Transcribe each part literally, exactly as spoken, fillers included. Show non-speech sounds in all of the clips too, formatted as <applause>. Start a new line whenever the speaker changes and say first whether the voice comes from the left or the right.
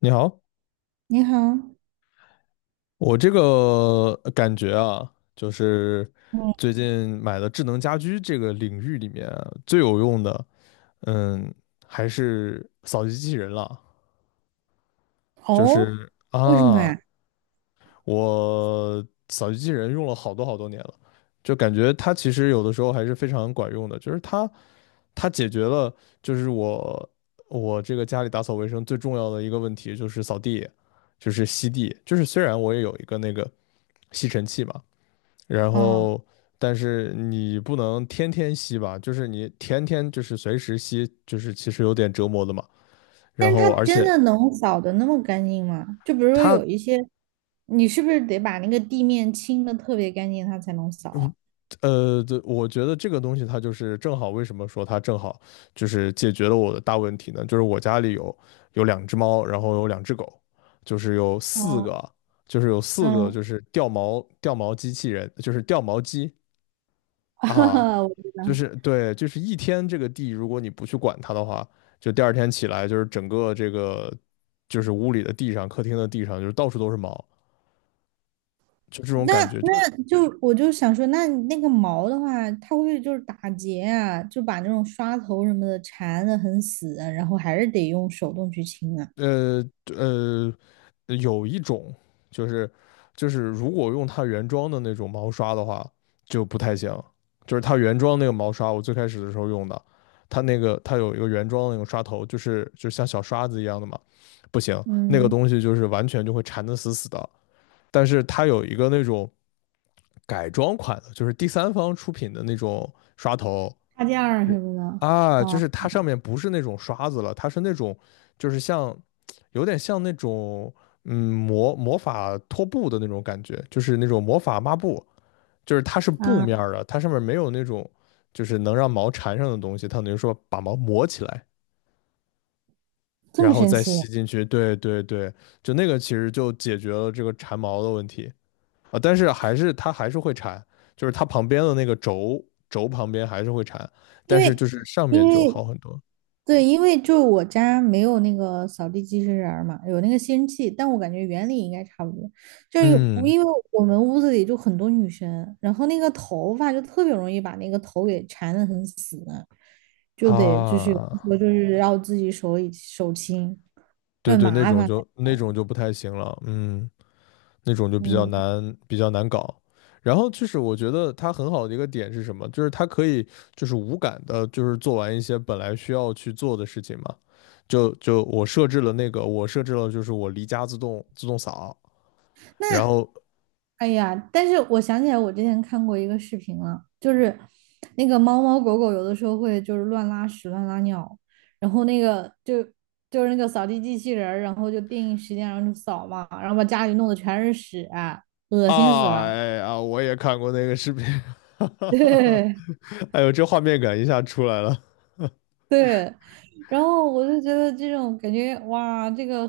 left: 你好，
right: 你好，
left: 我这个呃感觉啊，就是
right: 嗯，
left: 最近买的智能家居这个领域里面啊最有用的，嗯，还是扫地机器人了。就
right: 哦，
left: 是
right: 为什么
left: 啊，
right: 呀？
left: 我扫地机器人用了好多好多年了，就感觉它其实有的时候还是非常管用的，就是它它解决了就是我我这个家里打扫卫生最重要的一个问题就是扫地，就是吸地，就是虽然我也有一个那个吸尘器嘛，然
right: 哦，
left: 后但是你不能天天吸吧，就是你天天就是随时吸，就是其实有点折磨的嘛，
right: 但
left: 然
right: 是它
left: 后而
right: 真
left: 且。
right: 的能扫的那么干净吗？就比如说
left: 它。
right: 有一些，你是不是得把那个地面清的特别干净，它才能扫啊？
left: 呃，对，我觉得这个东西它就是正好，为什么说它正好就是解决了我的大问题呢？就是我家里有有两只猫，然后有两只狗，就是有四
right: 嗯
left: 个，就是有四个就
right: 嗯，<laughs>
left: 是掉毛掉毛机器人，就是掉毛机
right: 哈
left: 啊，
right: 哈，我知
left: 就
right: 道。
left: 是对，就是一天这个地，如果你不去管它的话，就第二天起来就是整个这个就是屋里的地上、客厅的地上就是到处都是毛，就这种
right: 那
left: 感觉，就是
right: 那就我就想说，那那个毛的话，它会不会就是打结啊？就把那种刷头什么的缠的很死啊，然后还是得用手动去清啊？
left: 呃呃，有一种就是就是如果用它原装的那种毛刷的话，就不太行。就是它原装那个毛刷，我最开始的时候用的，它那个它有一个原装的那个刷头，就是就像小刷子一样的嘛，不行，那个
right: 嗯，
left: 东西就是完全就会缠得死死的。但是它有一个那种改装款的，就是第三方出品的那种刷头，
right: 插件儿
left: 是
right: 什么的。
left: 啊，就
right: 哦，
left: 是它上面不是那种刷子了，它是那种就是像有点像那种嗯魔魔法拖布的那种感觉，就是那种魔法抹布，就是它是布
right: 啊，
left: 面儿的，它上面没有那种就是能让毛缠上的东西，它等于说把毛磨起来，
right: 这
left: 然
right: 么
left: 后
right: 神
left: 再
right: 奇。
left: 吸进去。对对对，就那个其实就解决了这个缠毛的问题啊，但是还是它还是会缠，就是它旁边的那个轴轴旁边还是会缠，
right: 因
left: 但是
right: 为
left: 就是上
right: 因
left: 面就
right: 为
left: 好很多。
right: 对，因为就是我家没有那个扫地机器人儿嘛，有那个吸尘器，但我感觉原理应该差不多。就是有
left: 嗯
right: 因为我们屋子里就很多女生，然后那个头发就特别容易把那个头给缠得很死，就得就是有的
left: 啊，
right: 时候就是要自己手里手轻，就
left: 对
right: 很
left: 对，那
right: 麻
left: 种
right: 烦。
left: 就那种就不太行了，嗯，那种就比较
right: 嗯。
left: 难比较难搞。然后就是我觉得它很好的一个点是什么？就是它可以就是无感的，就是做完一些本来需要去做的事情嘛。就就我设置了那个，我设置了就是我离家自动自动扫，然
right: 那，
left: 后
right: 哎呀，但是我想起来，我之前看过一个视频了，就是那个猫猫狗狗有的时候会就是乱拉屎、乱拉尿，然后那个就就是那个扫地机器人儿然后就定时间，然后就扫嘛，然后把家里弄得全是屎啊，恶心死
left: 啊
right: 了。
left: 哎呀，我也看过那个视频，<laughs> 哈
right: <laughs>
left: 哈哈哈，
right: 对
left: 哎呦，这画面感一下出来了。
right: 对，然后我就觉得这种感觉，哇，这个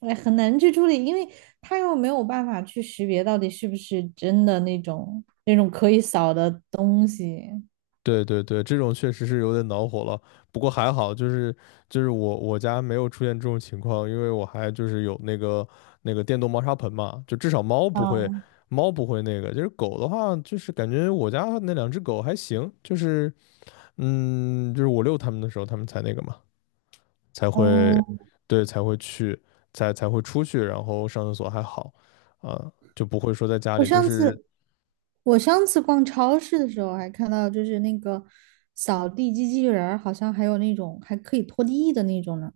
right: 哎很难去处理，因为它又没有办法去识别到底是不是真的那种那种可以扫的东西。
left: 对对对，这种确实是有点恼火了。不过还好，就是就是我我家没有出现这种情况，因为我还就是有那个那个电动猫砂盆嘛，就至少猫不会
right: 哦，
left: 猫不会那个。就是狗的话，就是感觉我家那两只狗还行，就是嗯，就是我遛它们的时候，它们才那个嘛，才会
right: 哦，
left: 对才会去才才会出去，然后上厕所还好啊，就不会说在家
right: 我
left: 里就
right: 上
left: 是。
right: 次我上次逛超市的时候还看到，就是那个扫地机器人儿，好像还有那种还可以拖地的那种呢。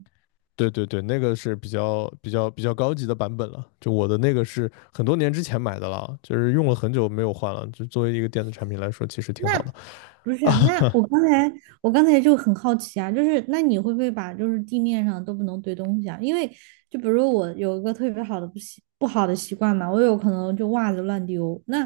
left: 对对对，那个是比较比较比较高级的版本了。就我的那个是很多年之前买的了，就是用了很久没有换了。就作为一个电子产品来说，其实挺好的。
right: 那不是啊，那我
left: 啊，
right: 刚才我刚才就很好奇啊，就是那你会不会把就是地面上都不能堆东西啊？因为就比如说我有一个特别好的不习不好的习惯嘛，我有可能就袜子乱丢。那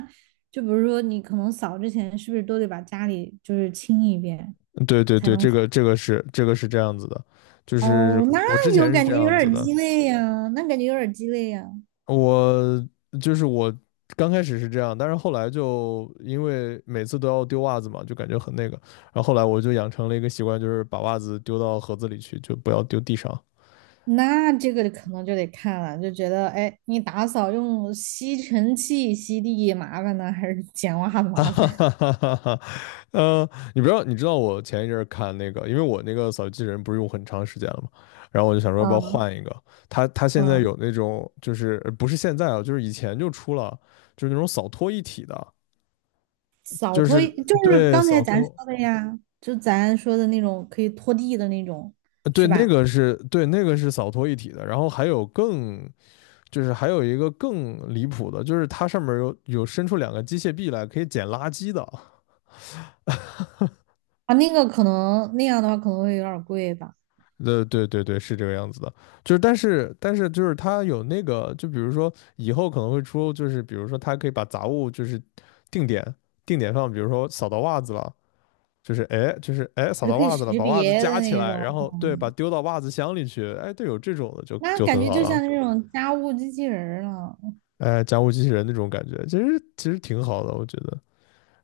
right: 就比如说你可能扫之前是不是都得把家里就是清一遍
left: <laughs> 对对
right: 才
left: 对，
right: 能？
left: 这
right: 扫？
left: 个这个是这个是这样子的，就是
right: 哦，
left: 我之
right: 那有
left: 前是
right: 感觉
left: 这
right: 有点
left: 样子
right: 儿
left: 的，
right: 鸡肋呀，那感觉有点儿鸡肋呀。
left: 我就是我刚开始是这样，但是后来就因为每次都要丢袜子嘛，就感觉很那个，然后后来我就养成了一个习惯，就是把袜子丢到盒子里去，就不要丢地上。
right: 那这个可能就得看了，就觉得，哎，你打扫用吸尘器吸地麻烦呢，还是捡袜子
left: <laughs>
right: 麻
left: 啊
right: 烦？
left: 哈哈哈哈哈，呃，你不知道，你知道我前一阵儿看那个，因为我那个扫地机器人不是用很长时间了嘛，然后我就想说
right: <laughs>
left: 要不要
right: 嗯
left: 换一个。它它现在
right: 嗯，
left: 有那种，就是呃不是现在啊，就是以前就出了，就是那种扫拖一体的，
right: 扫
left: 就
right: 拖
left: 是
right: 就是
left: 对
right: 刚才
left: 扫
right: 咱说
left: 拖，
right: 的呀，就咱说的那种可以拖地的那种，
left: 呃对
right: 是
left: 那
right: 吧？
left: 个是对那个是扫拖一体的，然后还有更就是还有一个更离谱的，就是它上面有有伸出两个机械臂来可以捡垃圾的。
right: 啊，那个可能那样的话可能会有点儿贵吧，
left: 呃，对对对，是这个样子的，就是但是但是就是它有那个，就比如说以后可能会出，就是比如说它可以把杂物就是定点定点放，比如说扫到袜子了，就是哎就是哎扫
right: 就
left: 到
right: 可以
left: 袜子了，
right: 识
left: 把袜子
right: 别
left: 夹
right: 的
left: 起
right: 那
left: 来，
right: 种，
left: 然后对，把丢到袜子箱里去，哎，对，有这种的就
right: 那
left: 就
right: 感
left: 很
right: 觉
left: 好
right: 就
left: 了，
right: 像那种家务机器人儿了。
left: 哎，家务机器人那种感觉，其实其实挺好的，我觉得，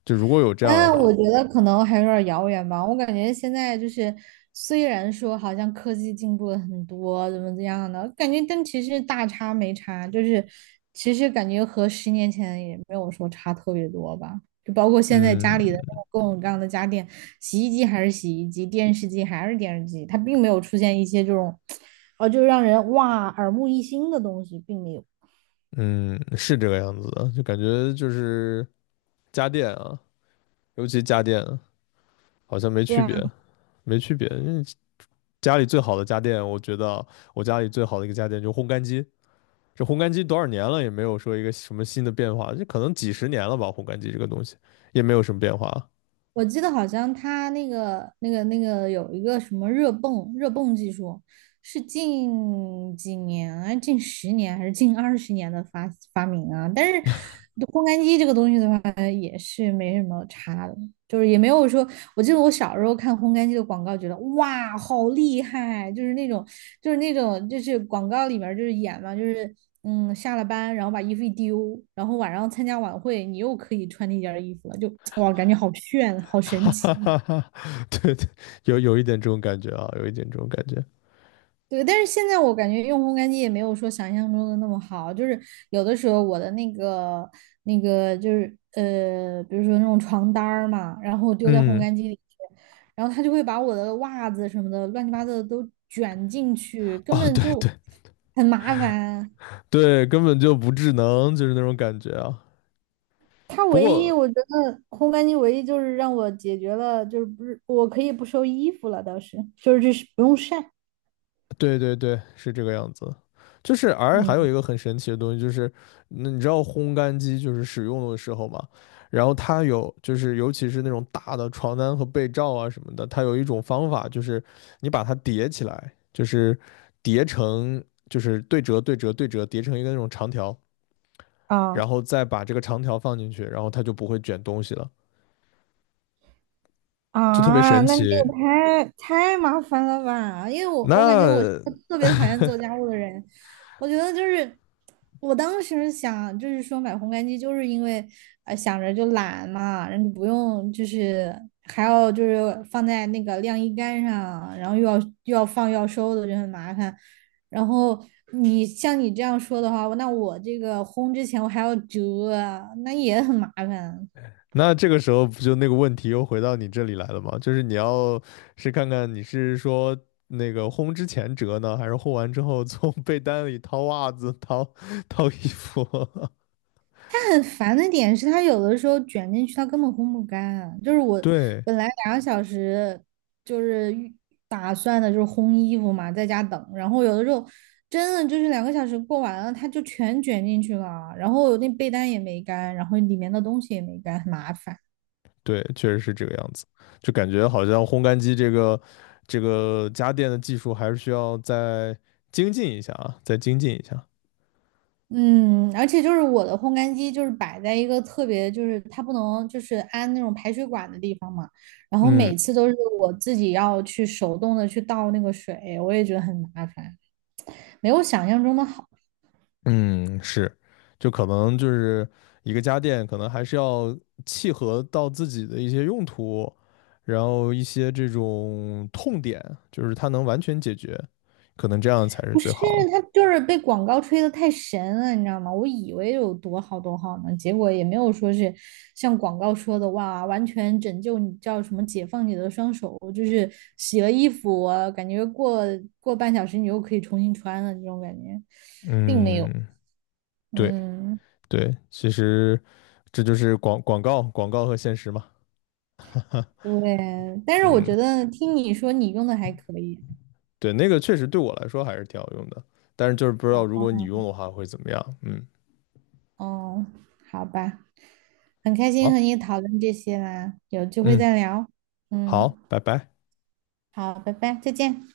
left: 就如果有这样的
right: 但
left: 话，
right: 我觉得可能还有点儿遥远吧。我感觉现在就是，虽然说好像科技进步了很多，怎么怎样的，感觉但其实大差没差，就是其实感觉和十年前也没有说差特别多吧。就包括现在
left: 嗯
right: 家里的各种各样的家电，洗衣机还是洗衣机，电视机还是电视机，它并没有出现一些这种，呃，就让人哇耳目一新的东西，并没有。
left: 嗯，是这个样子的，就感觉就是家电啊，尤其家电啊好像没
right: 对
left: 区
right: 啊。
left: 别。没区别。因为家里最好的家电，我觉得我家里最好的一个家电就是烘干机。这烘干机多少年了也没有说一个什么新的变化，这可能几十年了吧。烘干机这个东西也没有什么变化，
right: 我记得好像他那个、那个、那个有一个什么热泵、热泵技术，是近几年，啊，近十年还是近二十年的发发明啊？但是烘干机这个东西的话，也是没什么差的，就是也没有说。我记得我小时候看烘干机的广告，觉得哇，好厉害！就是那种就是那种就是广告里面就是演嘛，就是嗯下了班然后把衣服一丢，然后晚上参加晚会你又可以穿那件衣服了，就哇感觉好炫，好
left: <laughs>
right: 神
left: 哈哈
right: 奇。
left: 哈哈。<laughs> 对对，有有一点这种感觉啊，有一点这种感觉。
right: 对，但是现在我感觉用烘干机也没有说想象中的那么好，就是有的时候我的那个那个就是呃，比如说那种床单儿嘛，然后丢在烘
left: 嗯，
right: 干机里去，然后它就会把我的袜子什么的乱七八糟的都卷进去，根
left: 哦，
right: 本
left: 对
right: 就
left: 对
right: 很麻烦。
left: 对，根本就不智能，就是那种感觉啊。
right: 它
left: 不
right: 唯一
left: 过
right: 我觉得烘干机唯一就是让我解决了，就是不是我可以不收衣服了，倒是就是就是不用晒。
left: 对对对，是这个样子。就是，而还有
right: 嗯
left: 一个很神奇的东西，就是那你知道烘干机就是使用的时候嘛，然后它有就是尤其是那种大的床单和被罩啊什么的，它有一种方法，就是你把它叠起来，就是叠成就是对折对折对折叠成一个那种长条，然
right: 啊。
left: 后再把这个长条放进去，然后它就不会卷东西了，就特别
right: 啊，
left: 神
right: 那你
left: 奇。
right: 这个太太麻烦了吧？因为我我感觉我是个
left: 那
right: 特别讨厌做家务的人，我觉得就是我当时想就是说买烘干机，就是因为呃想着就懒嘛，然后就不用就是还要就是放在那个晾衣杆上，然后又要又要放又要收的就很麻烦。然后你像你这样说的话，那我这个烘之前我还要折啊那也很麻烦。
left: 那这个时候不就那个问题又回到你这里来了吗？就是你要是看看你是说那个烘之前折呢，还是烘完之后从被单里掏袜子、掏掏衣服？
right: 它很烦的点是，它有的时候卷进去，它根本烘不干啊。就是
left: <laughs>
right: 我
left: 对
right: 本来两个小时就是预打算的，就是烘衣服嘛，在家等。然后有的时候真的就是两个小时过完了，它就全卷进去了。然后那被单也没干，然后里面的东西也没干，很麻烦。
left: 对，确实是这个样子，就感觉好像烘干机这个这个家电的技术还是需要再精进一下啊，再精进一下。
right: 嗯，而且就是我的烘干机就是摆在一个特别，就是它不能就是安那种排水管的地方嘛，然后
left: 嗯。
right: 每次都是我自己要去手动的去倒那个水，我也觉得很麻烦。没有想象中的好。
left: 嗯，是，就可能就是一个家电，可能还是要契合到自己的一些用途，然后一些这种痛点，就是它能完全解决，可能这样才是
right: 不是，
left: 最好的
right: 他就是被广告吹得太神了，你知道吗？我以为有多好多好呢，结果也没有说是像广告说的哇，完全拯救你，叫什么解放你的双手，就是洗了衣服，啊感觉过过半小时你又可以重新穿了这种感觉，并没有。
left: 嗯，对
right: 嗯，
left: 对，其实这就是广广告广告和现实嘛。
right: 对，但是我
left: 嗯，
right: 觉得听你说你用的还可以
left: 对，那个确实对我来说还是挺好用的，但是就是不知道如
right: 啊，
left: 果你用的话会怎么样。嗯，
right: 哦，好吧，很开心
left: 好，
right: 和你讨论这些啦，有机会
left: 嗯，
right: 再聊。嗯。
left: 好，拜拜。
right: 好，拜拜，再见。